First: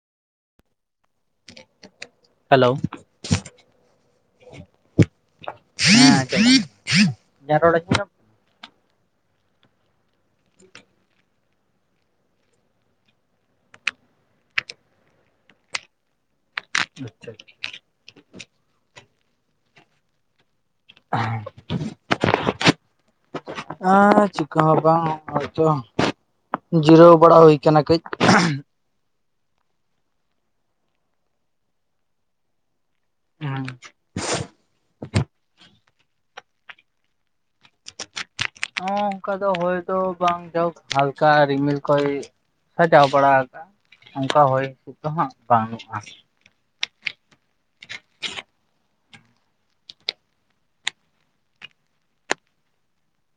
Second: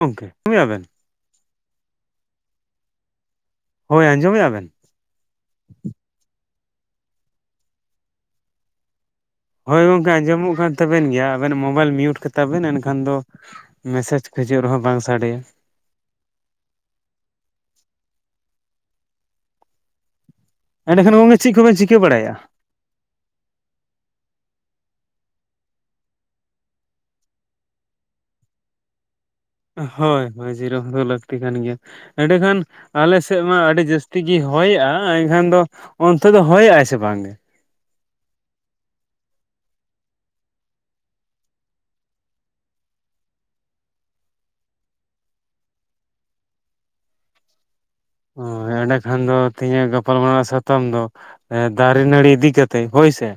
ᱜᱚᱝᱠᱮ ᱠᱟᱹᱢᱤᱭᱟ ᱵᱮᱱ᱾ ᱦᱟᱞᱳ, ᱦᱳᱭ ᱟᱸᱡᱚᱢᱮᱜᱼᱟ ᱵᱮᱱ? ᱦᱮᱸ ᱟᱸᱡᱚᱢᱚᱜ ᱠᱟᱱᱟ, ᱤᱧᱟᱜ ᱨᱚᱲ ᱟᱸᱡᱚᱢ ᱧᱟᱢ ᱦᱳᱭ ᱜᱚᱝᱠᱮ ᱟᱸᱡᱚᱢᱚᱜ ᱠᱟᱱ ᱛᱟᱵᱮᱱ ᱜᱮᱭᱟ ᱾ᱟᱵᱮᱱ ᱢᱳᱵᱟᱭᱤᱞ ᱢᱤᱭᱩᱴ ᱠᱟᱛᱟ ᱵᱮᱱ ᱮᱱᱠᱷᱟᱱ ᱫᱚ, ᱢᱮᱥᱮᱡᱽ ᱠᱚ ᱦᱤᱡᱩᱜ ᱨᱮᱦᱚᱸ ᱵᱟᱝ ᱥᱟᱰᱮᱭᱟ᱾ ᱟᱪᱪᱷᱟ [inaudible] ᱮᱸᱰᱮᱠᱷᱟᱱ ᱜᱚᱝᱠᱮ ᱪᱮᱜ ᱠᱚᱵᱮᱱ ᱪᱤᱠᱟᱹ ᱵᱟᱲᱟᱭᱟ? ᱟᱸ ᱪᱤᱠᱟ ᱦᱚᱸ ᱵᱟᱝ ᱦᱚᱜ-ᱚᱭ ‌ᱛᱚ ᱡᱤᱨᱟᱹᱣ ᱵᱟᱲᱟ ᱦᱩᱭ ᱠᱟᱱᱟ ᱠᱟᱹᱡ᱾ ᱦᱳᱭ ᱦᱳᱭ ᱡᱤᱨᱟᱹᱣ ᱦᱚᱸ ᱞᱟᱹᱠᱛᱤ ᱠᱟᱱ ᱜᱮᱭᱟ, ᱮᱸᱰᱮᱠᱷᱟᱱ ᱟᱞᱮ ᱥᱮᱜ ᱢᱟ ᱦᱚᱸ ᱟᱹᱰᱤ ᱡᱟᱹᱥ ᱛᱤᱜᱤ ᱦᱚᱭᱮᱜᱼᱟ᱾ᱮᱱᱠᱷᱟᱱ ᱫᱚ ᱚᱱᱛᱮ ᱫᱚ ᱦᱚᱭᱮᱜᱼᱟᱭ ᱥᱮ ᱵᱟᱝᱜᱮ? ᱦᱚᱸ ᱚᱱᱠᱟ ᱫᱚ ᱦᱳᱭ ᱫᱚ ᱵᱟᱝ ᱡᱷᱚᱜ ᱦᱟᱞᱠᱟ ᱨᱤᱢᱤᱞ ᱠᱚᱭ ᱥᱟᱡᱟᱣ ᱵᱟᱲᱟ ᱠᱟᱜᱼᱟ ᱚᱝᱠᱟ ᱦᱚᱭ ᱦᱤᱸᱤᱥᱤᱫ ᱫᱚ ᱦᱟᱸᱜ ᱵᱟᱹᱱᱩᱜᱼᱟ᱾ ᱩᱸ ᱮᱸᱰᱮᱠᱷᱟᱱ ᱫᱚ ᱛᱤᱦᱤᱧᱟᱜ ᱜᱟᱯᱟᱞ ᱢᱟᱨᱟᱣ ᱥᱟᱛᱟᱢ ᱫᱚ ᱮᱸ ᱫᱟᱨᱮ ᱱᱟᱹᱲᱤ ᱤᱫᱤ ᱠᱟᱛᱮᱜ ᱦᱳᱭ ᱥᱮ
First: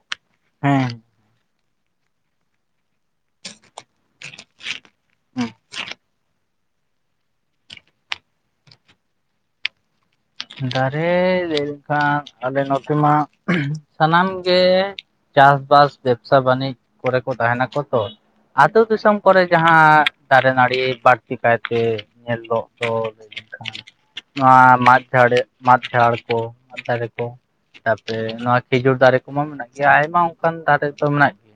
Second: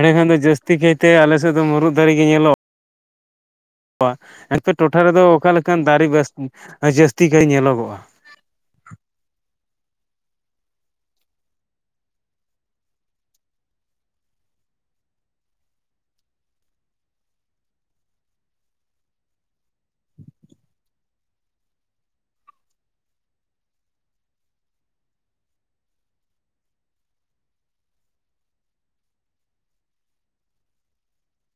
ᱮᱰᱮᱠᱷᱟᱱ ᱫᱚ ᱡᱟᱹᱥᱛᱤ ᱦᱮᱸ ᱠᱟᱹᱭᱛᱮ ᱟᱞᱮᱥᱮᱫ ᱫᱚ ᱢᱩᱨᱩᱜ ᱫᱟᱨᱮ ᱜᱮ ᱧᱮᱞᱚᱜ ᱟ ᱮᱱᱛᱮ ᱴᱚᱴᱷᱟ ᱨᱮᱫᱚ ᱚᱠᱟ ᱞᱮᱠᱟᱱ ᱫᱟᱨᱮ ᱵᱟᱥ ᱡᱟᱹᱥᱛᱤ ᱠᱟᱭ ᱧᱮᱞᱚᱜᱚᱜᱼᱟ? ᱫᱟᱨᱮ ᱞᱟᱹᱭ ᱞᱮᱱᱠᱷᱟᱱ ᱟᱞᱮ ᱱᱚᱛᱮ ᱢᱟ ᱥᱟᱱᱟᱢ ᱜᱮ ᱪᱟᱥ-ᱵᱟᱥ ᱵᱮᱵᱽᱥᱟ ᱵᱟᱹᱱᱤᱡᱽ ᱠᱚᱨᱮ ᱠᱚ ᱛᱟᱦᱮᱸᱱᱟᱠᱚ ᱛᱚ, ᱟᱛᱳ ᱫᱤᱥᱚᱢ ᱠᱚᱨᱮ ᱡᱟᱦᱟᱸ ᱫᱟᱨᱮ ᱱᱟᱹᱲᱤ ᱵᱟᱹᱲᱛᱤ ᱠᱟᱭᱛᱮ ᱧᱮᱞᱚᱜ ᱫᱚ, ᱞᱮᱱᱠᱷᱟᱱ [inaudible] ᱱᱚᱣᱟ ᱢᱟᱫ ᱡᱷᱟᱲᱮ ᱢᱟᱫ ᱡᱷᱟᱲ ᱠᱚ ᱢᱟᱫ ᱫᱟᱨᱮ ᱠᱚ, ᱛᱟᱯᱚᱨᱮ ᱱᱚᱣᱟ ᱠᱷᱤᱡᱩᱨ ᱫᱟᱨᱮ ᱠᱚᱢᱟ ᱢᱮᱱᱟᱜ ᱜᱮᱭᱟ ᱟᱭᱢᱟ ᱚᱱᱠᱟᱱ ᱫᱟᱨᱮ ᱫᱚ ᱢᱮᱱᱟᱜ ᱜᱮ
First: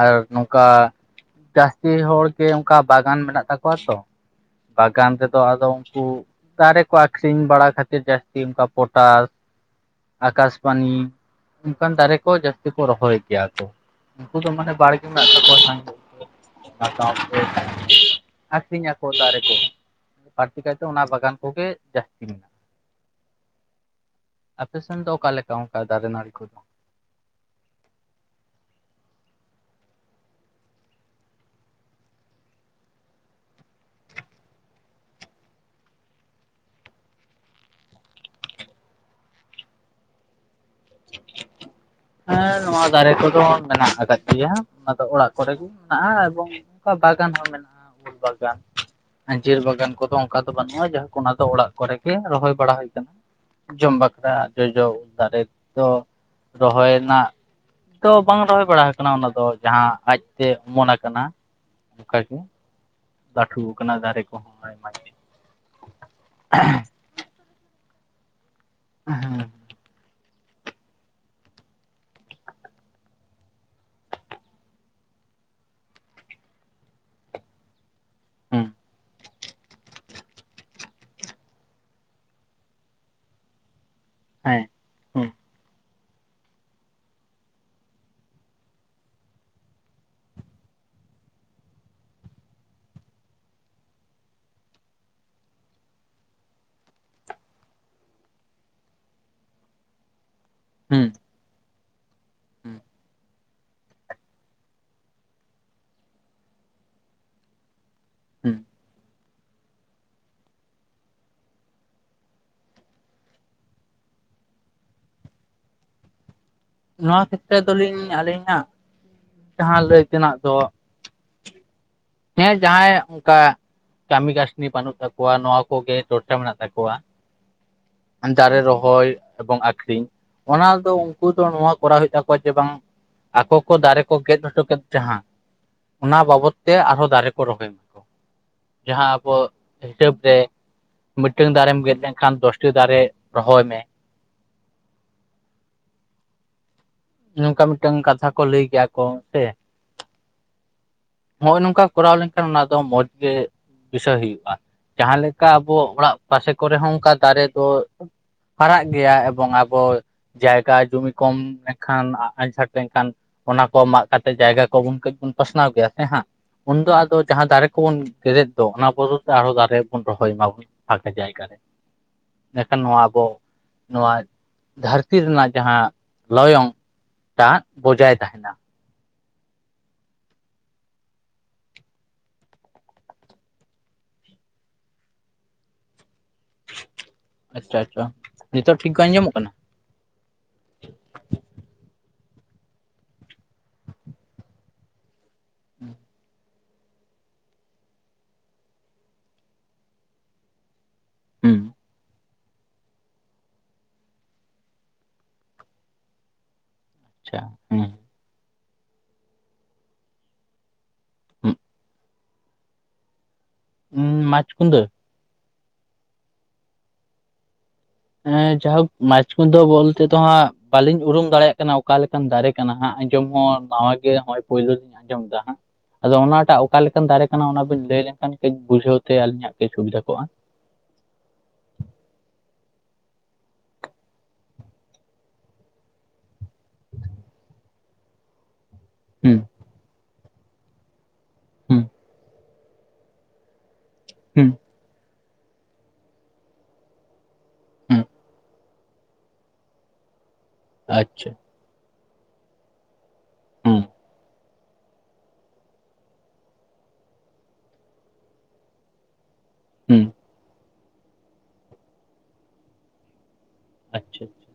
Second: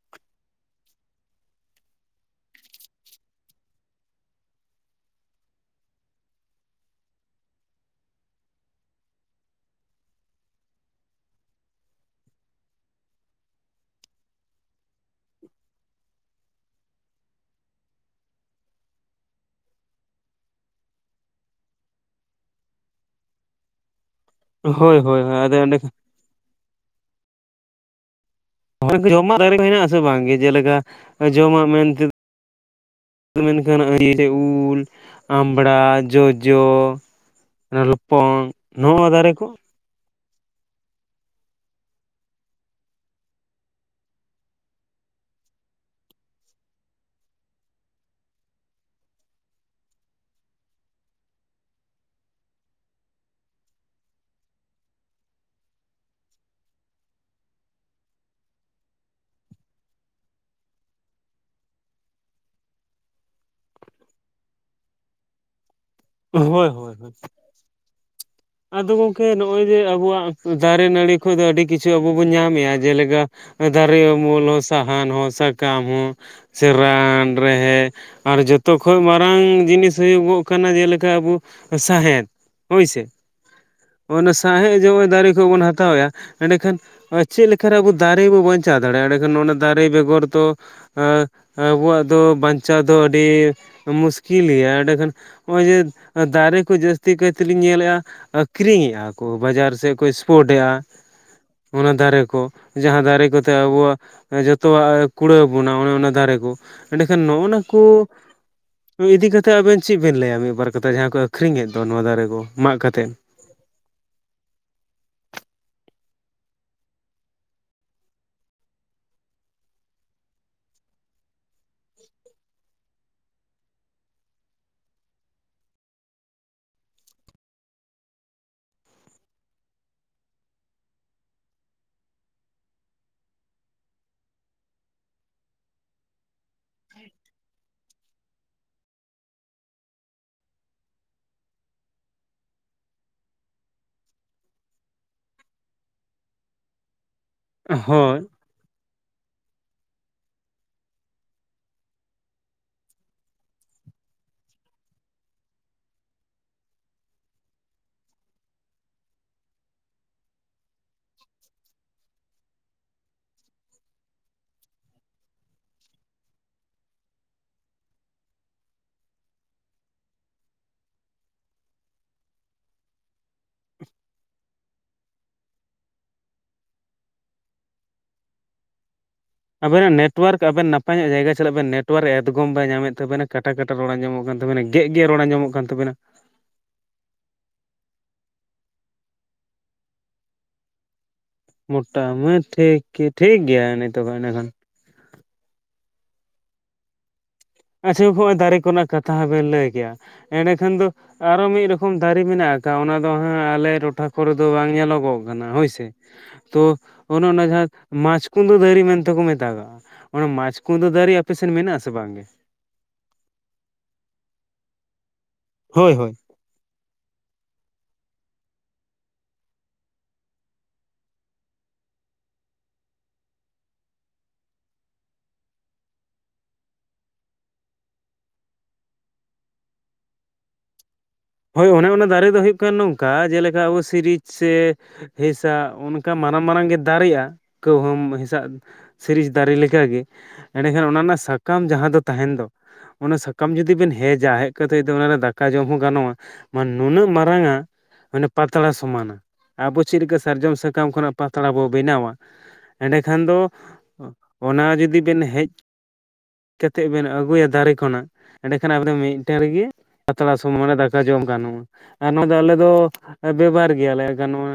ᱟᱨ ᱱᱚᱝᱠᱟ ᱡᱟᱹᱥᱛᱤ ᱦᱚᱲ ᱜᱮ ᱚᱱᱠᱟ ᱵᱟᱜᱟᱱ ᱢᱮᱱᱟᱜ ᱛᱟᱠᱚᱣᱟ ᱛᱚ? ᱵᱟᱜᱟᱱ ᱨᱮᱫᱚ ᱟᱫᱚ ᱩᱱᱠᱩ ᱫᱟᱨᱮ ᱠᱚ ᱟᱠᱷᱨᱤᱧ ᱵᱟᱲᱟ ᱠᱷᱟᱹᱛᱤᱨ ᱡᱟᱹᱥᱛᱤ ᱚᱱᱠᱟ ᱯᱚᱴᱟᱥ ᱟᱠᱟᱥ ᱯᱟᱱᱤ ᱚᱱᱠᱟᱱ ᱫᱟᱨᱮ ᱠᱚ ᱡᱟᱹᱥᱛᱤ ᱠᱚ ᱨᱚᱦᱚᱭ ᱜᱮᱭᱟ ᱠᱚ᱾ ᱩᱝᱠᱩ ᱫᱚ ᱢᱟᱱᱮ ᱵᱟᱲᱜᱮ ᱢᱮᱱᱟᱜ ᱛᱟᱠᱚᱣᱟ ᱥᱟᱸᱜᱮ ᱜᱮ᱾ [unintelligible] ᱟᱠᱷᱤᱧᱟᱠᱚ ᱫᱟᱨᱮ ᱠᱚ᱾ ᱵᱟᱹᱲᱛᱤ ᱠᱟᱭᱛᱮ ᱚᱱᱟ ᱵᱟᱜᱟᱱ ᱠᱚᱜᱮ ᱡᱟᱹᱥᱛᱤ ᱢᱮᱱᱟᱜᱼᱟ, ᱟᱯᱮ ᱥᱮᱱ ᱦᱳᱭ ᱦᱳᱭ ᱫᱚ ᱦᱳᱭ ᱚᱠᱟ ᱞᱮᱠᱟ ᱟᱫᱚ ᱚᱱᱠᱟ ᱫᱟᱨᱮ ᱱᱟᱹᱲᱤ ᱠᱚᱫᱚ? [unintelligible] ᱡᱚᱢᱟᱜ ᱫᱟᱨᱮ‌ ᱢᱮᱱᱟᱜ-ᱟ ᱥᱮ ᱵᱟᱝ ᱜᱮ ᱡᱮᱞᱮᱠᱟ ᱡᱚᱢᱟᱜ ᱢᱮᱱᱛᱮ ᱢᱮᱱᱠᱷᱟᱱ [unintelligible] ᱩᱞ, ᱟᱢᱵᱽᱲᱟ, ᱡᱚᱡᱚ, ᱚᱱᱟ ᱞᱚᱯᱚᱝ ᱱᱚᱶᱟ ᱫᱟᱨᱮ ᱠᱚ? [inaudible] ᱦᱮᱸ ᱱᱚᱶᱟ ᱫᱟᱨᱮ ᱠᱚᱫᱚ ᱢᱮᱱᱟᱜ ᱟᱠᱟᱫ ᱜᱮᱭᱟ ᱚᱱᱟ ᱫᱚ ᱚᱲᱟᱜ ᱠᱚᱨᱮ ᱜᱮ ᱢᱮᱱᱟᱜᱼᱟ, ᱮᱵᱚᱝ ᱱᱚᱝᱠᱟ ᱵᱟᱜᱟᱱ ᱦᱚᱸ ᱢᱮᱱᱟᱜᱼᱟ ᱩᱞ ᱵᱟᱜᱟᱱ᱾ ᱟᱸᱡᱤᱨ ᱵᱟᱜᱟᱱ ᱠᱚᱫᱚ ᱚᱝᱠᱟ ᱫᱚ ᱵᱟᱹᱱᱩᱜᱼᱟ ᱡᱟᱦᱟᱸ ᱚᱱᱟ ᱫᱚ ᱚᱲᱟᱜ ᱠᱚᱨᱮ ᱜᱮ ᱨᱚᱦᱚᱭ ᱵᱟᱲᱟ ᱦᱳᱭ ᱠᱟᱱᱟ᱾ ᱡᱚᱢ ᱵᱟᱠᱷᱨᱟ ᱡᱚᱡᱚ ᱫᱟᱨᱮ ᱫᱚ ᱨᱚᱦᱚᱭ ᱨᱮᱱᱟᱜ ᱛᱚ ᱵᱟᱝ ᱨᱚᱦᱚᱭ ᱵᱟᱲᱟ ᱟᱠᱟᱱᱟ ᱚᱱᱟ ᱫᱚ ᱡᱟᱦᱟᱸ ᱟᱡ ᱛᱮ ᱚᱢᱚᱱ ᱟᱠᱟᱱᱟ, ᱚᱱᱠᱟ ᱜᱮ ᱞᱟᱹᱴᱷᱩ ᱠᱟᱱᱟ ᱫᱟᱨᱮ ᱠᱚᱦᱚᱸ ᱟᱭᱢᱟ [unintelligible] ᱦᱳᱭ ᱦᱳᱭ ᱦᱳᱭ᱾ ᱟᱫᱚ ᱜᱚᱝᱠᱮ ᱦᱮᱸ ᱱᱚᱸᱜᱼᱚᱭ ᱡᱮ ᱟᱵᱚᱣᱟᱜ ᱫᱟᱨᱮ ᱱᱟᱹᱲᱤ ᱠᱷᱚᱡ ᱫᱚ ᱟᱹᱰᱤ ᱠᱤᱪᱷᱩ ᱟᱵᱚ ᱵᱚᱱ ᱧᱟᱢᱮᱫᱼᱟ, ᱡᱮᱞᱮᱠᱟ ᱫᱟᱨᱮ ᱩᱢᱩᱞ ᱦᱚᱸ ᱥᱟᱦᱟᱱ ᱦᱚᱸ ᱥᱟᱠᱟᱢ ᱦᱚᱸ ᱥᱮ ᱨᱟᱱ ᱨᱮᱦᱮ ᱟᱨ ᱦᱮᱸ ᱡᱷᱚᱛᱚ ᱠᱷᱚᱡ ᱢᱟ ᱨᱟᱝ ᱡᱤᱱᱤᱥ ᱦᱩᱭᱩᱜᱚᱜ ᱠᱟᱱᱟ ᱡᱮᱞᱮᱠᱟ ᱟᱵᱩ ᱥᱟᱸᱦᱮᱫ ᱦᱳᱭᱥᱮ᱾ ᱚᱱᱮ ᱥᱟᱸᱦᱮ ᱡᱮ ᱚᱸᱜᱼᱚᱭ ᱦᱮᱸ ᱫᱟᱨᱮ ᱠᱷᱚᱡ ᱵᱚᱱ ᱦᱟᱛᱟᱣᱮᱜᱼᱟ ᱮᱸᱰᱮᱠᱷᱟᱱ ᱟ ᱪᱮᱫ ᱞᱮᱠᱟᱨᱮ ᱟᱵᱚ ᱫᱟᱨᱮ ᱵᱚᱱ ᱵᱟᱧᱪᱟᱣ ᱫᱟᱲᱮᱭᱟᱜᱼᱟ ᱮᱸᱰᱮᱠᱷᱟᱱ ᱚᱱᱟ ᱫᱟᱨᱮ ᱵᱮᱜᱚᱨ ᱫᱚ ᱟᱸ ᱟᱵᱚᱣᱟᱜ ᱫᱚ ᱵᱟᱧᱪᱟᱣ ᱫᱚ ᱟᱹᱰᱤ ᱢᱩᱥᱠᱤᱞ ᱜᱮᱭᱟ ᱮᱸᱰᱮᱠᱷᱟᱱ ᱦᱚᱸᱜᱼᱚᱭ ᱡᱮ ᱫᱟᱨᱮ ᱠᱚ ᱡᱟᱹᱥᱛᱤ ᱠᱟᱭ ᱛᱮᱞᱤᱧ ᱧᱮᱞᱮᱜᱼᱟ ᱟᱠᱷᱨᱤᱧᱮᱜᱼᱟ ᱠᱩ ᱵᱟᱡᱟᱨ ᱥᱮᱫ ᱠᱚ ᱮᱥᱯᱳᱴ ᱮᱭᱟ᱾ ᱦᱮᱸ ᱚᱱᱟ ᱫᱟᱨᱮ ᱠᱚ ᱦᱮᱸ ᱡᱟᱦᱟᱸ ᱫᱟᱨᱮ ᱠᱚᱛᱮ ᱟᱵᱚᱣᱟᱜ ᱡᱷᱚᱛᱚᱣᱟᱜ ᱠᱩᱲᱟᱹᱣ ᱵᱚᱱᱟ ᱚᱱᱟ ᱚᱱᱟ ᱫᱟᱨᱮ ᱠᱩ ᱮᱸᱰᱮᱠᱷᱟᱱ ᱱᱚᱼᱱᱟ ᱠᱩ ᱦᱮᱸ ᱤᱫᱤ ᱠᱟᱛᱮᱫ ᱟᱵᱮᱱ ᱪᱮᱫ ᱵᱮᱱ ᱞᱟᱹᱭᱟ ᱢᱤᱫᱵᱟᱨ ᱠᱟᱛᱷᱟ ᱡᱟᱦᱟᱸ ᱠᱚ ᱟᱠᱷᱨᱤᱧᱠᱮᱫ ᱫᱚ ᱱᱚᱣᱟ ᱫᱟᱨᱮ ᱠᱚ ᱢᱟᱜ ᱠᱟᱛᱮᱫ᱾ ᱱᱚᱣᱟ ᱠᱷᱮᱛᱨᱮ ᱫᱚᱞᱤᱧ ᱟᱹᱞᱤᱧᱟᱜ ᱡᱟᱦᱟᱸ ᱞᱟᱹᱭ ᱛᱮᱱᱟᱜ ᱫᱚ ᱦᱮᱸ ᱡᱟᱦᱟᱸᱭᱟᱜ ᱚᱝᱠᱟ᱾ ᱠᱟᱹᱢᱤ ᱠᱟᱹᱥᱱᱤ ᱵᱟᱹᱱᱩᱜ ᱛᱟᱠᱚᱣᱟ ᱱᱚᱣᱟ ᱠᱚᱜᱮ ᱪᱚᱨᱪᱟ ᱢᱮᱱᱟᱜ ᱛᱟᱠᱚᱣᱟ᱾ ᱫᱟᱨᱮ ᱨᱚᱦᱚᱭ ᱮᱵᱚᱝ ᱟᱠᱷᱨᱤᱧ ᱚᱱᱟ ᱫᱚ ᱩᱝᱠᱩ ᱫᱚ ᱱᱚᱣᱟ ᱠᱚᱨᱟᱣ ᱦᱩᱭᱩᱜ ᱛᱟᱠᱚᱣᱟ ᱡᱮ ᱵᱟᱝ ᱟᱠᱚ ᱠᱚ ᱫᱟᱨᱮ ᱠᱚ ᱜᱮᱫ ᱦᱚᱴᱚ ᱠᱮᱫ ᱡᱟᱦᱟᱸ ᱚᱱᱟ ᱵᱟᱵᱚᱫ ᱛᱮ ᱟᱨᱦᱚᱸ ᱫᱟᱨᱮ ᱠᱚ ᱨᱚᱦᱚᱭ ᱢᱟ᱾ ᱡᱟᱦᱟᱸ ᱟᱵᱚ ᱦᱤᱥᱟᱹᱵ ᱛᱮ ᱢᱤᱫᱴᱟᱝ ᱫᱟᱨᱮᱢ ᱜᱮᱫ ᱞᱮᱱᱠᱷᱟᱱ ᱫᱚᱥᱴᱤ ᱫᱟᱨᱮ ᱨᱚᱦᱚᱭ ᱢᱮ ᱱᱚᱝᱠᱟ ᱢᱤᱫᱴᱟᱝ ᱦᱳᱭ ᱠᱟᱛᱷᱟ ᱠᱚ ᱞᱟᱹᱭ ᱠᱮᱭᱟ ᱠᱚ ᱥᱮ ᱱᱚᱜᱼᱚᱭ ᱱᱚᱝᱠᱟ ᱠᱚᱨᱟᱣ ᱞᱮᱱᱠᱷᱟᱱ ᱚᱱᱟ ᱫᱚ ᱢᱚᱸᱡᱽ ᱜᱮ ᱵᱤᱥᱚᱭ ᱦᱩᱭᱩᱜᱼᱟ ᱡᱟᱦᱟᱸ ᱞᱮᱠᱟ ᱟᱵᱚ ᱚᱲᱟᱜ ᱯᱟᱥᱮ ᱠᱚᱨᱮ ᱦᱚᱸ ᱚᱱᱠᱟ ᱫᱟᱨᱮ ᱫᱚ ᱦᱟᱨᱟᱜ ᱜᱮᱭᱟ ᱮᱵᱚᱝ ᱟᱵᱚ ᱡᱟᱭᱜᱟ ᱡᱩᱢᱤ ᱠᱚᱢ ᱢᱮᱠᱷᱟᱱ ᱟᱡ ᱥᱟᱜᱴᱮᱸᱜ ᱠᱷᱟᱱ ᱚᱱᱟ ᱠᱚ ᱢᱟᱜ ᱠᱟᱛᱮᱫ ᱡᱟᱭᱜᱟ ᱠᱚᱵᱚᱱ ᱠᱟᱹᱡ ᱵᱚᱱ ᱯᱟᱥᱱᱟᱣ ᱜᱮᱭᱟ᱾ ᱦᱮᱸ ᱦᱟᱸᱜ ᱩᱱᱫᱚ ᱟᱫᱚ ᱡᱟᱦᱟᱸ ᱫᱟᱨᱮ ᱠᱚᱵᱚᱱ ᱜᱮᱨᱮᱫ ᱫᱚ ᱚᱱᱟ ᱵᱚᱫᱚᱞ ᱛᱮ ᱟᱨᱦᱚᱸ ᱫᱟᱨᱮ ᱵᱚᱱ ᱨᱚᱦᱚᱭ ᱢᱟᱵᱚᱱ ᱟᱠᱟ ᱡᱟᱭᱜᱟ ᱨᱮ ᱤᱱᱟᱹᱠᱷᱟᱱ ᱱᱚᱣᱟ ᱟᱵᱚ ᱱᱚᱣᱟ ᱫᱷᱟᱹᱨᱛᱤ ᱨᱮᱱᱟᱜ ᱡᱟᱦᱟᱸ ᱞᱚᱭᱚᱝ ᱫᱟᱜ ᱵᱚᱡᱟᱭ ᱛᱟᱦᱮᱱᱟ᱾ ᱟᱵᱮᱱᱟᱜ ᱱᱮᱴᱣᱟᱨᱠ ᱟᱵᱮᱱ ᱱᱟᱯᱟᱭ ᱧᱚᱜ ᱡᱟᱭᱜᱟ ᱪᱟᱞᱟᱜ ᱵᱮᱱ ᱱᱮᱴᱣᱟᱨᱠ ᱮᱛᱜᱚᱢᱵᱟᱭ ᱧᱟᱢᱮᱫ ᱛᱟᱵᱮᱱᱟ ᱠᱟᱴᱟᱠᱟᱴ ᱨᱚᱲᱟ ᱟᱸᱡᱚᱢᱚᱜ ᱠᱟᱱ ᱛᱟᱵᱮᱱᱟ ᱜᱮᱜ ᱜᱮᱜ ᱨᱚᱲ ᱟᱸᱡᱚᱢᱚᱜ ᱠᱟᱱ ᱛᱟᱵᱮᱱᱟ᱾ [inaudible] ᱟᱪᱪᱷᱟ ᱟᱪᱪᱷᱟ ᱱᱤᱛᱳᱜ ᱴᱷᱤᱠ ᱠᱚ ᱟᱸᱡᱚᱢᱚᱜ ᱠᱟᱱᱟ? ᱢᱳᱚᱴᱟ ᱢᱟᱱᱮ ᱴᱷᱤᱠ ᱜᱮ ᱴᱷᱤᱠ ᱜᱮᱭᱟ ᱮᱱᱮ ᱛᱚᱵᱮ ᱮᱸᱰᱮᱠᱷᱟᱱ᱾ [inaudible] ᱟᱪᱷᱟ ᱦᱚᱼᱚᱭ ᱫᱟᱨᱮ ᱠᱚᱨᱮᱱᱟᱜ ᱠᱟᱛᱷᱟ ᱦᱚᱸᱵᱮᱱ ᱞᱟᱹᱭ ᱠᱮᱭᱟ ᱮᱸᱰᱮᱠᱷᱟᱱ ᱫᱚ ᱟᱨᱚ ᱦᱩᱸ ᱢᱤᱫ ᱨᱚᱠᱚᱢ ᱫᱟ ᱨᱮ ᱢᱮᱱᱟᱜ ᱠᱟᱜᱼᱟ ᱚᱱᱟ ᱫᱚ ᱦᱟᱸᱜ ᱟᱞᱮ ᱴᱚᱴᱷᱟ ᱠᱚᱨᱮ ᱫᱚ ᱵᱟᱝ ᱧᱮᱞᱚᱜᱚᱜ ᱠᱟᱱᱟ ᱦᱳᱭᱥᱮ ᱛᱚ ᱚᱱᱮ ᱟᱪᱪᱷᱟ ᱚᱱᱟ ᱡᱟᱦᱟᱸ ᱦᱮᱸ ᱢᱟᱪ ᱠᱩᱸᱫᱟᱹ ᱫᱟᱨᱤ ᱢᱮᱱᱛᱮ ᱠᱚ ᱢᱮᱛᱟᱜᱟᱜᱼᱟ ᱚᱱᱟ ᱢᱟᱪ ᱠᱩᱸᱫᱟᱹ ᱫᱟᱨᱮ ᱟᱯᱮᱥᱮᱱ ᱢᱮᱱᱟᱜ ᱟᱥᱮ ᱵᱟᱝᱜᱮ? ᱦᱩᱸ ᱢᱟᱪ ᱠᱩᱸᱫᱟᱹ ᱦᱳᱭ ᱦᱳᱭ ᱮᱸ ᱡᱟᱦᱚᱠ ᱢᱟᱪ ᱠᱚᱫᱚ ᱵᱚᱞᱛᱮ ᱫᱚ ᱦᱟᱸᱜ ᱵᱟᱹᱞᱤᱧ ᱩᱨᱩᱢ ᱫᱟᱲᱮᱭᱟᱜ ᱠᱟᱱᱟ ᱚᱠᱟᱞᱮᱠᱟᱱ ᱫᱟᱨᱮ ᱠᱟᱱᱟ ᱦᱟᱸᱜ ᱟᱸᱡᱚᱢ ᱦᱚᱸ ᱱᱟᱣᱟ ᱜᱮ ᱦᱚᱼᱚᱭ ᱯᱳᱭᱞᱳ ᱞᱤᱧ ᱟᱸᱡᱚᱢ ᱫᱟ ᱦᱟᱸᱜ ᱟᱫᱚ ᱚᱱᱟᱴᱟᱜ ᱚᱠᱟᱞ ᱞᱮᱠᱟᱱ ᱫᱟᱨᱮ ᱠᱟᱱᱟ ᱚᱱᱟᱵᱤᱱ ᱞᱟᱹᱭ ᱞᱮᱱᱠᱷᱟᱱ ᱠᱟᱹᱡ ᱵᱩᱡᱷᱟᱹᱣ ᱛᱮ ᱟᱹᱞᱤᱧᱟᱜ ᱠᱟᱹᱡ ᱥᱩᱵᱤᱫᱷᱟ ᱠᱚᱜᱼᱟ᱾ ᱦᱳᱭ ᱚᱱᱮ ᱚᱱᱟ ᱫᱟᱨᱮ ᱫᱚ ᱦᱩᱭᱩᱜ ᱠᱟᱱ ᱱᱚᱝᱠᱟ ᱡᱮᱞᱮᱠᱟ ᱟᱵᱚ ᱥᱤᱨᱤᱡ ᱥᱮ ᱦᱮᱥᱟᱜ ᱚᱱᱠᱟ ᱢᱟᱨᱟᱝ ᱢᱟᱨᱟᱝ ᱜᱮ ᱫᱟᱨᱮᱜᱼᱟ ᱠᱟᱹᱣᱦᱩᱢ ᱦᱮᱸᱥᱟᱜ ᱥᱤᱨᱤᱡ ᱦᱩᱸ ᱫᱟᱨᱮ ᱞᱮᱠᱟᱜᱮ ᱮᱸᱰᱮᱠᱷᱟᱱ ᱚᱱᱟ ᱨᱮᱱᱟᱜ ᱥᱟᱠᱟᱢ ᱦᱩᱸ ᱡᱟᱦᱟᱸ ᱫᱚ ᱛᱟᱦᱮᱱ ᱫᱚ ᱚᱱᱟ ᱥᱟᱠᱟᱢ ᱡᱩᱫᱤ ᱵᱮᱱ ᱦᱮᱡ ᱡᱟ ᱦᱩᱸ ᱦᱮᱡ ᱠᱟᱛᱮ ᱚᱱᱟ ᱨᱮ ᱫᱟᱠᱟ ᱡᱚᱢ ᱦᱚᱸ ᱜᱟᱱᱚᱜᱼᱟ ᱢᱟ ᱱᱩᱱᱟᱹᱜ ᱢᱟᱨᱟᱝ ᱟ ᱦᱩᱸ ᱯᱟᱛᱲᱟ ᱥᱚᱢᱟᱱᱟ ᱟᱵᱚ ᱪᱮᱫ ᱪᱮᱫᱠᱟ ᱥᱟᱨᱡᱚᱢ ᱥᱟᱠᱟᱢ ᱠᱷᱚᱱᱟᱜ ᱟᱪᱪᱷᱟ ᱯᱟᱛᱲᱟ ᱵᱚ ᱵᱮᱱᱟᱣᱟ ᱮᱸᱰᱮᱠᱷᱟᱱ ᱫᱚ ᱦᱩᱸ ᱚᱱᱟ ᱡᱩᱫᱤ ᱵᱮᱱ ᱦᱮᱡ ᱠᱟᱛᱮᱫ ᱵᱮᱱ ᱟᱹᱜᱩᱭᱟ ᱫᱟᱨᱮ ᱠᱷᱚᱱᱟᱜ ᱮᱸᱰᱮᱠᱷᱟᱱ ᱟᱵᱮᱱ ᱫᱚ ᱢᱤ ᱴᱮ ᱨᱮᱜᱤ ᱦᱩᱸ ᱯᱟᱛᱲᱟ ᱥᱚ ᱢᱟᱱᱮ ᱫᱟᱠᱟ ᱡᱚᱢ ᱜᱟᱱᱚᱜᱼᱟ ᱟᱨ ᱱᱚᱣᱟ ᱫᱚ ᱟᱞᱮ ᱫᱚ ᱵᱮᱵᱟᱨ ᱜᱮᱭᱟ ᱞᱟᱭ ᱟᱪᱪᱷᱟ ᱟᱪᱪᱷᱟ ᱜᱟᱱᱚᱜᱼᱟ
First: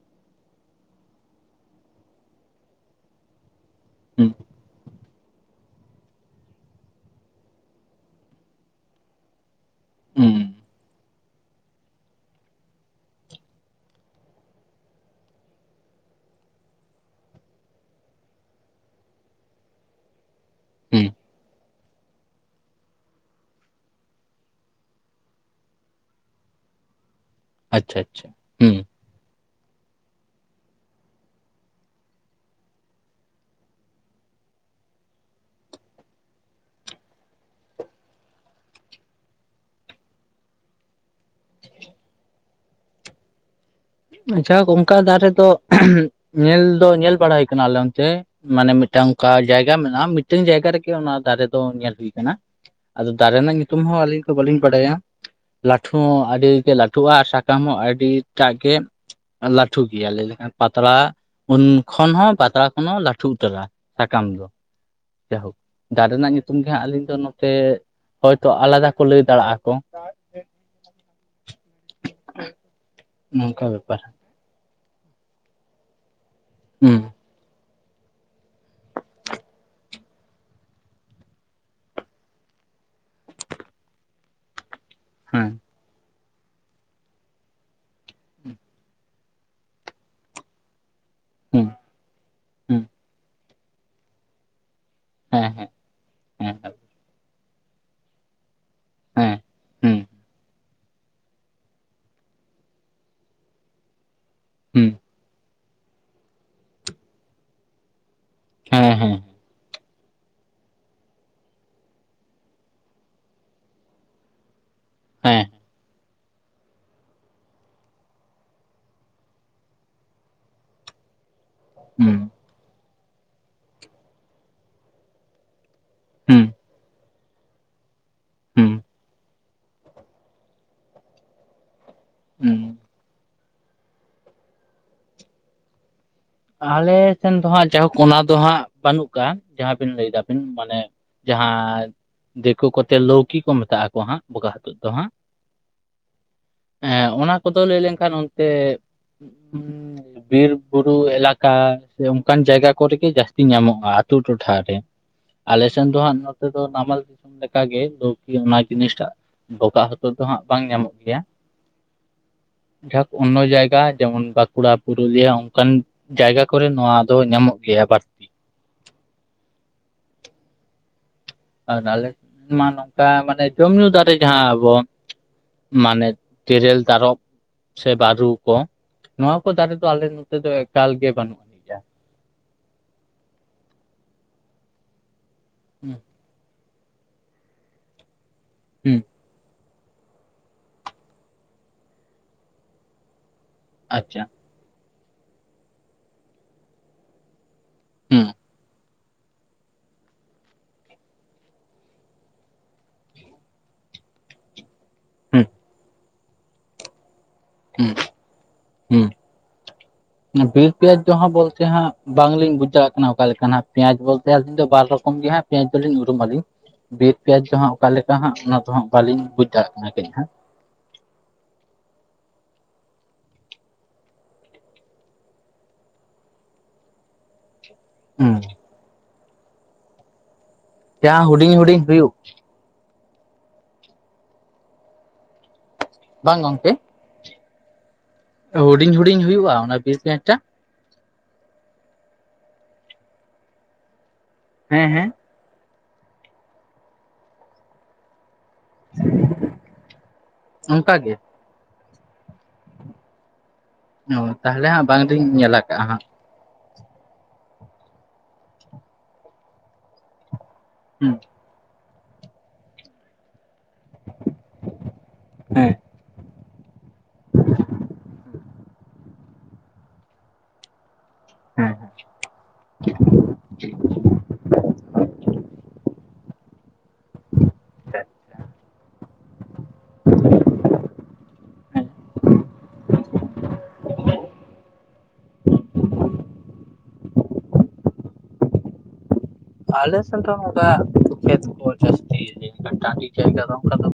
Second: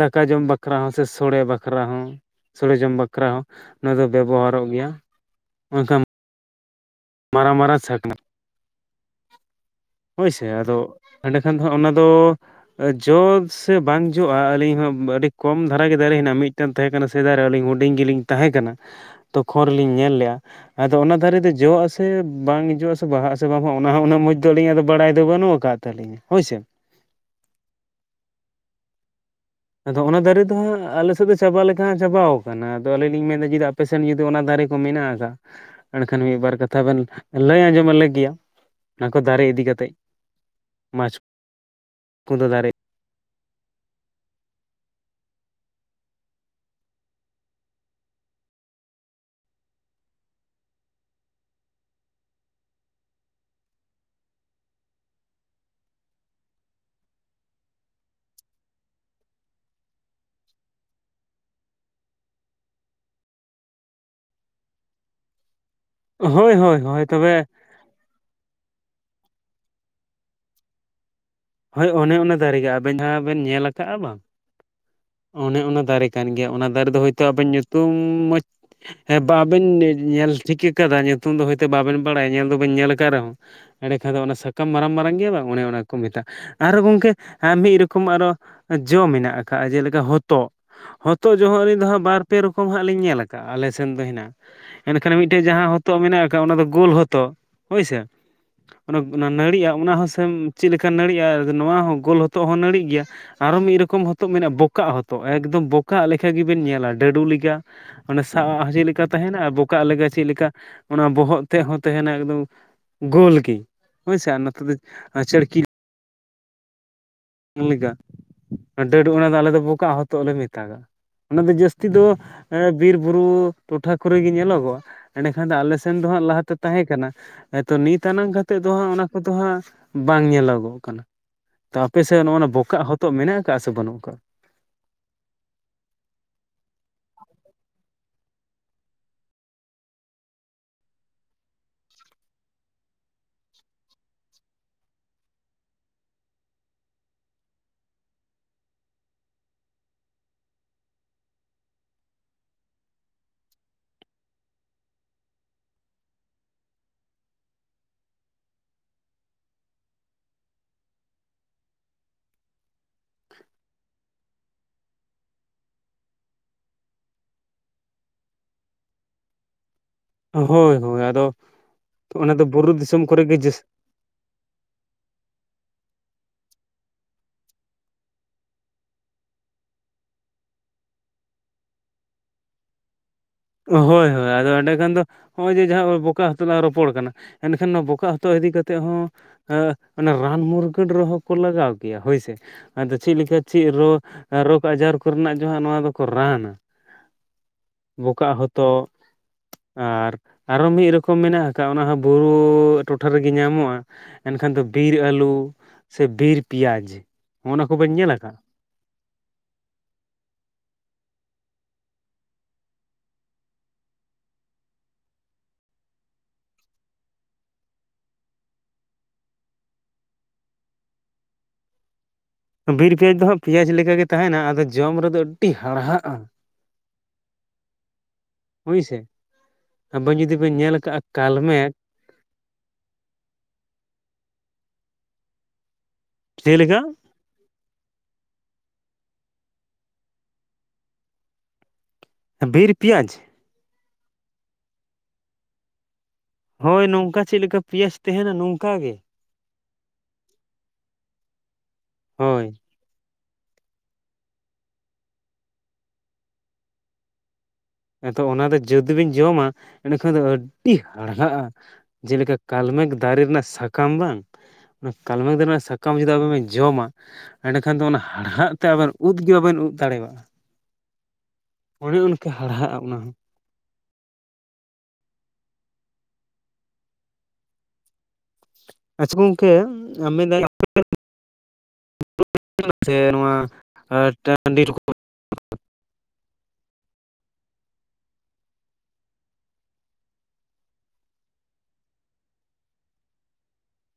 ᱫᱟᱠᱟ ᱡᱚᱢ ᱵᱟᱠᱷᱨᱟ ᱦᱚᱸ ᱥᱮ ᱥᱚᱲᱮ ᱵᱟᱠᱷᱨᱟ ᱦᱚᱸ ᱥᱚᱲᱮ ᱡᱚᱢ ᱵᱟᱠ ᱵᱟᱠᱷᱨᱟ ᱦᱚᱸ ᱱᱚᱣᱟ ᱫᱚ ᱦᱩᱸ ᱵᱮᱵᱚᱦᱟᱨᱚᱜ ᱜᱮᱭᱟ ᱮᱱᱠᱷᱟᱱ ᱢᱟᱨᱟᱝ ᱢᱟᱨᱟᱝ ᱥᱟᱠᱱᱟ ᱦᱩᱸ ᱦᱳᱭᱥᱮ ᱟᱫᱚ ᱮᱸᱰᱮᱠᱷᱟᱱ ᱫᱚ ᱦᱟᱸᱜ ᱚᱱᱟ ᱫᱚ ᱡᱚ ᱥᱮ ᱵᱟᱝ ᱡᱚᱜᱼᱟ ᱟᱹᱞᱤᱧ ᱦᱚᱸ ᱟᱹᱰᱤ ᱠᱚᱢ ᱫᱷᱟᱨᱟ ᱜᱮ ᱫᱟᱨᱮ ᱦᱮᱱᱟᱜᱼᱟ ᱢᱤᱫ ᱢᱤᱫᱴᱮᱱ ᱛᱟᱦᱮᱸ ᱠᱟᱱᱟ ᱥᱮᱫᱟᱭ ᱨᱮ ᱟᱹᱞᱤᱧ ᱦᱩᱰᱤᱧ ᱜᱤᱞᱤᱧ ᱛᱟᱦᱮᱸ ᱠᱟᱱᱟ᱾ ᱛᱚᱠᱷᱚᱨ ᱨᱮᱞᱤᱧ ᱧᱮᱞ ᱞᱮᱜ-ᱟ, ᱟᱫᱚ ᱦᱩᱸ ᱚᱱᱟ ᱫᱟᱨᱮ ᱫᱚ ᱡᱚᱜ ᱟᱥᱮ ᱥᱮ ᱵᱟᱝ ᱦᱤᱡᱩᱜᱼᱟ ᱥᱮ ᱵᱟᱦᱟᱜ ᱥᱮ ᱵᱟᱝ ᱦᱟᱸᱜ ᱚᱱᱟ ᱦᱚᱸ ᱩᱱᱟᱹᱜ ᱢᱚᱡᱽ ᱫᱚ ᱟᱹᱞᱤᱧ ᱟᱫᱚ ᱵᱟᱲᱟᱭ ᱫᱚ ᱵᱟᱹᱱᱩᱜ ᱟᱠᱟᱫ ᱛᱟᱹᱞᱤᱧᱟ ᱦᱳᱭᱥᱮ᱾ ᱟᱪᱪᱷᱟ ᱟᱪᱪᱷᱟ ᱦᱩᱸ᱾ ᱟᱫᱚ ᱚᱱᱟ ᱫᱟᱨᱮ ᱫᱚ ᱦᱟᱸᱜ ᱟᱞᱮ ᱥᱮᱫ ᱫᱚ ᱪᱟᱵᱟ ᱞᱮᱠᱟ ᱦᱟᱸᱜ ᱪᱟᱵᱟᱣ ᱟᱠᱟᱱᱟ ᱟᱫᱚ ᱟᱹᱞᱤᱧ ᱞᱤᱧ ᱢᱮᱱᱮᱫ-ᱟ ᱡᱩᱫᱤ ᱟᱯᱮ ᱥᱮᱫ ᱟᱯᱮᱥᱮᱱ ᱡᱩᱫᱤ ᱚᱱᱟ ᱫᱟᱨᱮ ᱠᱚ ᱢᱮᱱᱟᱜ ᱟᱠᱟᱫ᱾ ᱮᱱᱠᱷᱟᱱ ᱢᱤᱫᱵᱟᱨ ᱠᱟᱛᱷᱟ ᱵᱤᱱ ᱞᱟᱹᱭ ᱟᱸᱡᱚᱢ ᱟᱞᱮ ᱜᱮᱭᱟ᱾ ᱚᱱᱟ ᱠᱚ ᱫᱟᱨᱮ ᱤᱫᱤ ᱠᱟᱛᱮ ᱢᱟᱪᱷ ᱩᱱ ᱠᱩᱸᱫᱚ ᱫᱟᱨᱮ᱾ ᱟᱪᱷᱟ ᱚᱱᱠᱟ ᱫᱟᱨᱮ ᱫᱚ ᱧᱮᱞ ᱫᱚ ᱧᱮᱞ ᱵᱟᱲᱟᱭ ᱠᱟᱱ ᱟᱞᱮ ᱚᱱᱛᱮ᱾ ᱢᱟᱱᱮ ᱢᱤᱫᱴᱟᱝ ᱚᱱᱠᱟ ᱡᱟᱭᱜᱟ ᱢᱮᱱᱟᱜ-ᱟ᱾ ᱢᱤᱫᱴᱟᱝ ᱡᱟᱭᱜᱟ ᱨᱮᱜᱮ ᱚᱱᱟ ᱫᱟᱨᱮ ᱫᱚ ᱧᱮᱞ ᱦᱩᱭ ᱟᱠᱟᱱᱟ᱾ ᱟᱫᱚ ᱫᱟᱨᱮ ᱨᱮᱱᱟᱜ ᱧᱩᱛᱩᱢ ᱦᱚᱸ ᱟᱹᱞᱤᱧ ᱫᱚ ᱵᱟᱹᱞᱤᱧ ᱵᱟᱰᱟᱭᱟ᱾ ᱞᱟᱹᱴᱷᱩ ᱦᱚᱸ ᱟᱹᱰᱤᱜᱮ ᱞᱟᱹᱴᱷᱩᱜ-ᱟ ᱟᱨ ᱥᱟᱠᱟᱢ ᱦᱚᱸ ᱟᱹᱰᱤ ᱮᱴᱟᱜ ᱜᱮ ᱞᱟᱹᱴᱷᱩᱜ ᱜᱮᱭᱟ᱾ ᱞᱮᱭ ᱞᱮᱠᱷᱟᱱ ᱯᱟᱛᱲᱟ ᱩᱱ ᱠᱷᱚᱱ ᱦᱚᱸ ᱯᱟᱛᱲᱟ ᱠᱷᱚᱱ ᱦᱚᱸ ᱞᱟᱹᱴᱩ ᱩᱛᱟᱹᱨᱟ, ᱥᱟᱠᱟᱢ ᱫᱚ ᱡᱟᱦᱳᱠ᱾ ᱫᱟᱨᱮ ᱨᱮᱱᱟᱜ ᱦᱳᱭ ᱧᱩᱛᱩᱢ ᱜᱮ ᱦᱳᱭ ᱦᱟᱸᱜ ᱦᱳᱭ ᱟᱞᱤᱧ ᱫᱚ ᱛᱚᱵᱮ ᱱᱚᱛᱮ ᱦᱚᱭᱛᱚ ᱟᱞᱟᱫᱟ ᱠᱚ ᱞᱟᱹᱭ ᱫᱟᱲᱮᱜ-ᱟ ᱠᱚ᱾ ᱦᱚᱭ ᱚᱱᱮ ᱚᱱᱟ ᱫᱟᱨᱮ ᱜᱮ, ᱟᱵᱮᱱ ᱡᱟᱦᱟᱸ ᱵᱮᱱ ᱧᱮᱞ ᱱᱚᱝᱠᱟ ᱟᱠᱟ-ᱟ ᱵᱮᱯᱟᱨ ᱵᱟᱝ᱾ ᱚᱱᱮ ᱚᱱᱟ ᱫᱟᱨᱮ ᱠᱟᱱ ᱜᱮᱭᱟ, ᱚᱱᱟ ᱫᱟᱨᱮ ᱫᱚ ᱦᱩᱸ ᱦᱚᱭᱛᱚ ᱟᱵᱮᱱ ᱧᱩᱛᱩᱢ ᱢᱚᱡᱽ ᱦᱮᱸ ᱵᱟᱵᱮᱱ ᱧᱮᱞ ᱴᱷᱤᱠᱟᱹ ᱠᱟᱫᱟ ᱧᱩᱛᱩᱢ ᱫᱚ ᱦᱚᱭᱛᱚ ᱵᱟᱵᱮᱱ ᱵᱟᱲᱟᱭᱟ ᱧᱮᱞ ᱫᱚᱵᱤᱱ ᱧᱮᱞ ᱟᱠᱟᱫ ᱨᱮᱦᱚᱸ᱾ ᱮᱸᱰᱮ ᱠᱷᱟᱱ ᱫᱚ ᱚᱱᱟ ᱥᱟᱠᱟᱢ ᱢᱟᱨᱟᱝ ᱢᱟᱨᱟᱝ ᱜᱮᱭᱟ ᱵᱟᱝ ᱦᱮᱸ ᱚᱱᱮ ᱚᱱᱟ ᱜᱮᱠᱚ ᱢᱮᱛᱟᱜ-ᱟ ᱟᱨᱦᱚᱸ ᱜᱚᱝᱠᱮ ᱦᱟᱸ ᱢᱤᱫ ᱨᱚᱠᱚᱢ ᱟᱨᱚ ᱡᱚ ᱢᱮᱱᱟᱜ-ᱟ᱾ ᱠᱟᱜ-ᱟ ᱡᱮᱞᱮᱠᱟ ᱦᱚᱛᱚᱫ᱾ ᱦᱚᱛᱚᱫ ᱡᱚ ᱦᱚᱸ ᱦᱩᱸ ᱟᱹᱞᱤᱧ ᱫᱚ ᱦᱟᱸᱜ ᱵᱟᱨ-ᱯᱮ ᱨᱚᱠᱚᱢ ᱦᱩᱸ ᱦᱟᱸᱜ ᱞᱤᱧ ᱧᱮᱞ ᱟᱠᱟᱫ-ᱟ, ᱟᱞᱮᱥᱮᱱ ᱫᱚ ᱦᱮᱱᱟᱜ-ᱟ᱾ ᱮᱱᱠᱷᱟᱱ ᱢᱤᱫᱴᱮᱡ ᱦᱮᱸ ᱡᱟᱦᱟᱸ ᱦᱮᱸ ᱦᱚᱛᱚᱫ ᱢᱮᱱᱟᱜ-ᱟ ᱮᱠᱷᱟᱡ ᱦᱮᱸ ᱚᱱᱟ ᱫᱚ ᱦᱮᱸ ᱜᱳᱞ ᱦᱚᱛᱚᱫ ᱦᱳᱭᱥᱮ᱾ ᱚᱱᱟ ᱚᱱᱟ ᱦᱮᱸ ᱱᱹᱲᱤᱜ-ᱟ ᱚᱱᱟ ᱦᱩᱸ ᱦᱚᱸ ᱥᱮᱢ ᱪᱮᱫᱞᱮᱠᱟ ᱠᱟ ᱱᱟᱹᱲᱤᱜ-ᱟ ᱟᱨ ᱱᱚᱣᱟ ᱦᱚᱸ ᱜᱳᱞ ᱦᱚᱛᱚᱜ ᱦᱚᱸ ᱱᱟᱹᱤᱜ ᱜᱮᱭᱟ ᱟᱨᱚ ᱢᱤᱫ ᱨᱚᱠᱚᱢ ᱦᱚᱛᱚᱫ ᱢᱮᱱᱟᱜ-ᱟ ᱦᱩᱸ ᱵᱚᱠᱟᱜ ᱦᱚᱛᱚᱫ᱾ ᱛᱚ ᱮᱠᱫᱚᱢ ᱵᱚᱠᱟᱜ ᱞᱮᱠᱟ ᱜᱮᱵᱤᱱ ᱧᱮᱞᱟ᱾ ᱰᱟᱹᱰᱩ ᱞᱮᱠᱟ, ᱚᱱᱮ ᱥᱟᱵᱟᱜ ᱦᱚᱸ ᱪᱮᱫ ᱦᱮᱸ ᱞᱮᱠᱟ ᱦᱮᱸ ᱛᱟᱦᱮᱱᱟ ᱟ ᱵᱚᱠ ᱠᱟᱜ ᱞᱮᱠᱟ ᱪᱮᱫ ᱞᱮᱠᱟ ᱚᱱᱟ ᱵᱚᱦᱚᱜ ᱛᱮᱫ ᱦᱚᱸ ᱛᱟᱦᱮᱱᱟ ᱮᱠᱫᱚᱢ ᱜᱳᱞ ᱜᱮ ᱦᱚᱭᱥᱮ ᱱᱚᱛᱮ ᱫᱚ ᱦᱮᱸ ᱪᱟᱹᱲᱠᱤ ᱞᱮᱠᱟ᱾ ᱰᱟᱹᱴ ᱚᱱᱟ ᱫᱚ ᱟᱞᱮ ᱫᱚ ᱵᱚᱠᱟᱜ ᱦᱚᱛᱚᱫ ᱞᱮ ᱢᱮᱛᱟᱜᱟᱜ-ᱟ᱾ ᱚᱱᱟ ᱫᱚ ᱡᱟᱹᱥᱛᱤ ᱫᱚ ᱦᱩᱸ ᱮᱸ ᱵᱤᱨ-ᱵᱩᱨᱩ ᱴᱚᱴᱷᱟ ᱠᱚᱨᱮ ᱜᱮ ᱧᱮᱞᱚᱜᱚᱜ-ᱟ᱾ ᱮᱸᱰᱮ ᱠᱷᱟᱱ ᱫᱚ ᱟᱞᱮ ᱥᱮᱱ ᱫᱚ ᱦᱟᱜ ᱦᱩᱸ ᱞᱟᱦᱟᱛᱮ ᱛᱟᱦᱮᱸ ᱠᱟᱱᱟ ᱛᱚ ᱱᱤᱛ ᱟᱱᱟᱝ ᱠᱟᱛᱮᱫ ᱦᱩᱸ ᱫᱚ ᱦᱟᱸᱜ ᱚᱱᱟ ᱠᱚᱫᱚ ᱦᱟᱸᱜ ᱵᱟᱝ ᱧᱮᱞᱚᱜᱚᱜ ᱠᱟᱱᱟ᱾ ᱛᱚ ᱟᱯᱮ ᱥᱮᱫ ᱱᱚᱜᱼᱚᱱᱟ ᱦᱩᱸ ᱵᱚᱠᱟᱜ ᱦᱚᱛᱚᱫ ᱢᱮᱱᱟᱜ ᱟᱠᱟᱜ-ᱟ ᱥᱮ ᱵᱟᱹᱱᱩᱜ ᱟᱠᱟᱫ-ᱟ? ᱟᱞᱮ ᱥᱮᱱ ᱫᱚ ᱦᱟᱸᱜ ᱡᱟᱭᱦᱳᱠ ᱚᱱᱟ ᱫᱚ ᱦᱟᱸᱜ ᱵᱟᱹᱱᱩᱜ ᱟᱠᱟᱜ-ᱟ᱾ ᱡᱟᱦᱟᱸ ᱵᱤᱱ ᱞᱟᱹᱭ ᱮᱫᱟᱵᱤᱱ ᱢᱟᱱᱮ ᱡᱟᱦᱟᱸ ᱫᱤᱠᱩ ᱠᱚᱛᱮ ᱞᱟᱹᱣᱠᱤ ᱠᱚ ᱢᱮᱛᱟᱜ-ᱟ ᱠᱚ ᱦᱟᱸᱜ ᱵᱚᱠᱟᱜ ᱦᱚᱛᱚᱫ ᱫᱚ ᱦᱟᱸᱜ᱾ ᱮᱸ ᱚᱱᱟ ᱠᱚᱫᱚ ᱞᱟᱹᱭ ᱞᱮᱱᱠᱷᱟᱱ ᱚᱱᱛᱮ ᱵᱤᱨ ᱵᱩᱨᱩ ᱮᱞᱟᱠᱟ ᱥᱮ ᱚᱱᱠᱟᱱ ᱡᱟᱭᱜᱟ ᱠᱚᱨᱮᱜᱮ ᱡᱟᱹᱥᱛᱤ ᱧᱟᱢᱚᱜ-ᱟ ᱟᱹᱛᱩ ᱴᱚᱴᱷᱟᱨ ᱨᱮ᱾ ᱟᱞᱮ ᱥᱮᱱ ᱫᱚ ᱦᱟᱸᱜ ᱱᱚᱛᱮ ᱫᱚ ᱱᱟᱢᱟᱞ ᱫᱤᱥᱚᱢ ᱞᱮᱠᱟᱜᱮ ᱞᱟᱹᱣᱠᱤ ᱚᱱᱟ ᱡᱤᱱᱤᱥᱴᱟᱜ᱾ ᱵᱚᱠᱟᱜ ᱦᱚᱛᱚᱫ ᱫᱚ ᱦᱟᱸᱜ ᱵᱟᱝ ᱧᱟᱢᱚᱜ ᱜᱮᱭᱟ᱾ [inaudible] ᱡᱷᱟᱠ ᱚᱱᱱᱚ ᱡᱟᱭᱜᱟ ᱡᱮᱢᱚᱱ ᱵᱟᱸᱠᱩᱲᱟ, ᱯᱩᱨᱩᱞᱤᱭᱟ ᱚᱱᱠᱟᱱ ᱡᱟᱭᱜᱟ ᱠᱚᱨᱮ ᱱᱚᱣᱟ ᱫᱚ ᱧᱟᱢᱚᱜ ᱜᱮᱭᱟ ᱵᱟᱴ ᱦᱚᱭ ᱦᱚᱭ ᱟᱫᱚ ᱟᱨ ᱟᱞᱮ ᱚᱱᱟ ᱫᱚ ᱥᱮᱫ ᱢᱟ ᱵᱩᱨᱩ ᱫᱤᱥᱚᱢ ᱱᱚᱝᱠᱟ ᱠᱚᱨᱮ ᱜᱮ ᱢᱟᱱᱮ ᱡᱟᱹᱥ ᱡᱚᱢ-ᱧᱩ ᱫᱟᱨᱮ ᱡᱟᱦᱟᱸ ᱟᱵᱚ ᱢᱟᱱᱮ ᱛᱤᱨᱮᱞ, ᱛᱟᱨᱚᱵ᱾ ᱥᱮ ᱵᱟᱹᱨᱩ ᱠᱚ ᱱᱚᱣᱟ ᱠᱚ ᱫᱟᱨᱮ ᱫᱚ ᱟᱞᱮ ᱱᱚᱛᱮ ᱫᱚ ᱮᱠᱟᱞ ᱜᱮ ᱵᱟᱹᱱᱩᱜ-ᱟ᱾ ᱦᱚᱭ ᱦᱚᱭ ᱟᱫᱚ ᱮᱸᱰᱮ ᱠᱷᱟᱱ ᱫᱚ ᱱᱚᱜ-ᱚᱭ ᱡᱮ ᱦᱩᱸ ᱡᱟᱦᱟᱸ ᱵᱚᱠᱟᱜ ᱦᱚ ᱞᱟᱝ ᱨᱚᱯᱚᱲ ᱠᱟᱱᱟ, ᱮᱱᱠᱷᱟᱱ ᱱᱚᱣᱟ ᱵᱚᱠᱟᱜ ᱦᱚᱛᱚᱫ ᱤᱫᱤ ᱠᱟᱛᱮᱫ ᱦᱚᱸᱼᱼ ᱦᱩᱸ ᱚᱱᱟ ᱨᱟᱱ ᱢᱩᱨᱜᱟᱹᱱ ᱨᱮᱦᱚᱸ ᱠᱚ ᱞᱟᱜᱟᱣ ᱜᱮᱭᱟ ᱦᱳᱭᱥᱮ ᱟᱫᱚ ᱪᱮᱫ ᱞᱮᱠᱟᱼᱼ ᱪᱮᱫ ᱨᱳ ᱟᱪᱪᱷᱟ ᱨᱳᱜᱽ ᱟᱡᱟᱨ ᱠᱚᱨᱮᱱᱟᱜ ᱡᱳᱦᱟᱜ ᱱᱚᱣᱟ ᱫᱚᱠᱚ ᱨᱟᱱᱟ᱾ ᱦᱩᱸ ᱵᱚᱠᱟᱜ ᱦᱚᱛᱚᱜ, ᱟᱨ ᱟᱨᱚ ᱢᱤᱫ ᱨᱚᱠᱚᱢ ᱢᱮᱱᱟᱜ ᱟᱠᱟᱜ ᱚᱱᱟ ᱦᱚᱸ ᱵᱩᱨᱩ ᱴᱚᱴᱷᱟ ᱨᱮᱜᱮ ᱧᱟᱢᱚᱜᱼᱟ᱾ ᱮᱱᱠᱷᱟᱱ ᱫᱚ ᱵᱤᱨ ᱟᱞᱩ ᱦᱩᱸ ᱥᱮ ᱵᱤᱨ ᱯᱮᱸᱭᱟᱡᱽ ᱱᱚᱜ-ᱚᱭ ᱱᱚᱣᱟ ᱠᱚ ᱵᱤᱱ ᱧᱮᱞ ᱟᱠᱟᱜᱼᱟ? ᱦᱩᱸ [inaudible] ᱵᱤᱨ ᱯᱮᱸᱭᱟᱡᱽ ᱫᱚ ᱦᱟᱜ ᱵᱚᱞᱛᱮ ᱦᱟᱜ ᱵᱟᱝᱞᱤᱧ ᱵᱩᱡᱷ ᱫᱟᱲᱮᱭᱟᱜ ᱠᱟᱱᱟ ᱚᱠᱟ ᱞᱮᱠᱟ ᱦᱟᱜ ᱯᱮᱸᱭᱟᱡᱽ ᱵᱚᱞᱛᱮ ᱟᱹᱞᱤᱧ ᱫᱚ ᱵᱟᱨ ᱨᱚᱠᱚᱢ ᱜᱮ ᱦᱟᱜᱼᱼ ᱯᱮᱸᱭᱟᱡᱽ ᱫᱚᱞᱤᱧ ᱩᱨᱩᱢᱟᱞᱤᱧ ᱵᱤᱨ ᱯᱮᱸᱭᱟᱡᱽ ᱫᱚᱦᱟᱜ ᱚᱠᱟ ᱞᱮᱠᱟ ᱦᱟᱜ ᱚᱱᱟ ᱫᱚᱦᱟᱜ ᱵᱟᱹᱞᱤᱧ ᱵᱩᱡᱽ ᱫᱟᱲᱮᱭᱟᱜ ᱠᱟᱱᱟ, ᱠᱟᱹᱡ ᱦᱟᱸᱜ ᱵᱤᱨ ᱯᱮᱸᱭᱟᱡᱽ ᱫᱚ ᱦᱟᱜ ᱯᱮᱸᱭᱟᱡᱽ ᱞᱮᱠᱟᱜᱮ ᱛᱟᱦᱮᱱᱟ ᱟᱫᱚ ᱡᱚᱢ ᱨᱮᱫᱚ ᱟᱹᱰᱤ ᱦᱟᱲᱦᱟᱜᱼᱟ᱾ ᱦᱩᱸ ᱦᱳᱭᱥᱮ, ᱟᱵᱮᱱ ᱡᱩᱫᱤ ᱵᱮᱱ ᱧᱮᱞᱼᱼ ᱡᱟᱸᱦᱟ ᱦᱩᱰᱤᱧ ᱦᱩᱰᱤᱧ ᱦᱩᱭᱩᱜᱼᱼ ᱵᱟᱝ ᱪᱮᱫ ᱜᱚᱝᱠᱮᱼᱼ ᱞᱮᱠᱟ ᱦᱩᱰᱤᱧ ᱦᱩᱰᱤᱧ ᱦᱩᱭᱩᱜᱼᱟ, ᱚᱱᱟ ᱵᱤᱨ ᱯᱮᱸᱭᱟᱡᱽ ᱴᱟᱜᱯ? ᱵᱤᱨ ᱯᱮᱸᱭᱟᱡᱽ ᱦᱮᱸ ᱦᱮᱸᱼᱼ ᱦᱳᱭ ᱱᱚᱝᱠᱟ ᱪᱮᱫ ᱞᱮᱠᱟ᱾ ᱯᱮᱸᱭᱟᱡᱽ ᱛᱟᱸᱦᱮᱱᱟ ᱱᱚᱝᱠᱟ ᱜᱮ, ᱚᱱᱠᱟ ᱜᱮ ᱦᱳᱭ ᱚ ᱛᱟᱸᱦᱚᱞᱮ ᱦᱟᱜ ᱵᱟᱝᱞᱤᱧ ᱧᱮᱞ ᱟᱠᱟᱜᱼᱟ᱾ ᱦᱟᱜ ᱟᱫᱚ ᱚᱱᱟ ᱫᱚ ᱡᱩᱫᱤ ᱵᱤᱱ ᱡᱚᱢᱟ ᱮᱸᱰᱮᱠᱷᱟᱱ ᱫᱚ ᱟᱹᱰᱤ ᱦᱩᱸ ᱦᱟᱲᱦᱟᱜᱼᱟ᱾ ᱡᱮᱞᱮᱠᱟ ᱠᱟᱞᱢᱮᱜᱽ ᱫᱟᱨᱮ ᱨᱮᱱᱟᱜ ᱥᱟᱠᱟᱢ ᱵᱟᱝ ᱚᱱᱟ ᱠᱟᱞᱢᱮᱜᱽ ᱫᱟᱨᱮ ᱨᱮᱱᱟᱜ ᱦᱮᱸ ᱥᱟᱠᱟᱢ ᱡᱩᱫᱤ ᱟᱵᱮᱱ ᱵᱤᱱᱼᱼ ᱡᱚᱢᱟ ᱮᱸᱰᱮᱠᱷᱟᱱ ᱫᱚ ᱚᱱᱟ ᱦᱟᱲᱦᱟᱫ ᱛᱮ ᱟᱵᱮᱱ ᱩᱫ ᱜᱮ ᱵᱟᱵᱮᱱ ᱩᱫ ᱫᱟᱲᱮᱭᱟᱜᱼᱟ᱾ ᱦᱮᱸ ᱚᱱᱮ ᱚᱱᱠᱟ ᱦᱟᱲᱦᱟᱜᱼᱟ, ᱚᱱᱟ ᱦᱚᱸ᱾ [inaudible] [unintelligible] ᱟᱪᱪᱷᱟ ᱜᱚᱝᱠᱮ ᱟᱢ ᱢᱮᱱᱫᱟᱹᱧᱼᱼ ᱦᱮᱸ ᱥᱮ ᱱᱚᱣᱟ ᱴᱟᱹᱰᱤ ᱨᱮᱠᱚ, ᱟᱞᱮ ᱥᱮᱱ ᱫᱚ ᱚᱝᱠᱟ ᱠᱷᱮᱛ ᱠᱚ ᱡᱟᱹᱥᱛᱤ ᱴᱟᱹᱰᱤ ᱡᱟᱭᱜᱟ ᱫᱚ ᱚᱱᱠᱟ ᱫᱚ,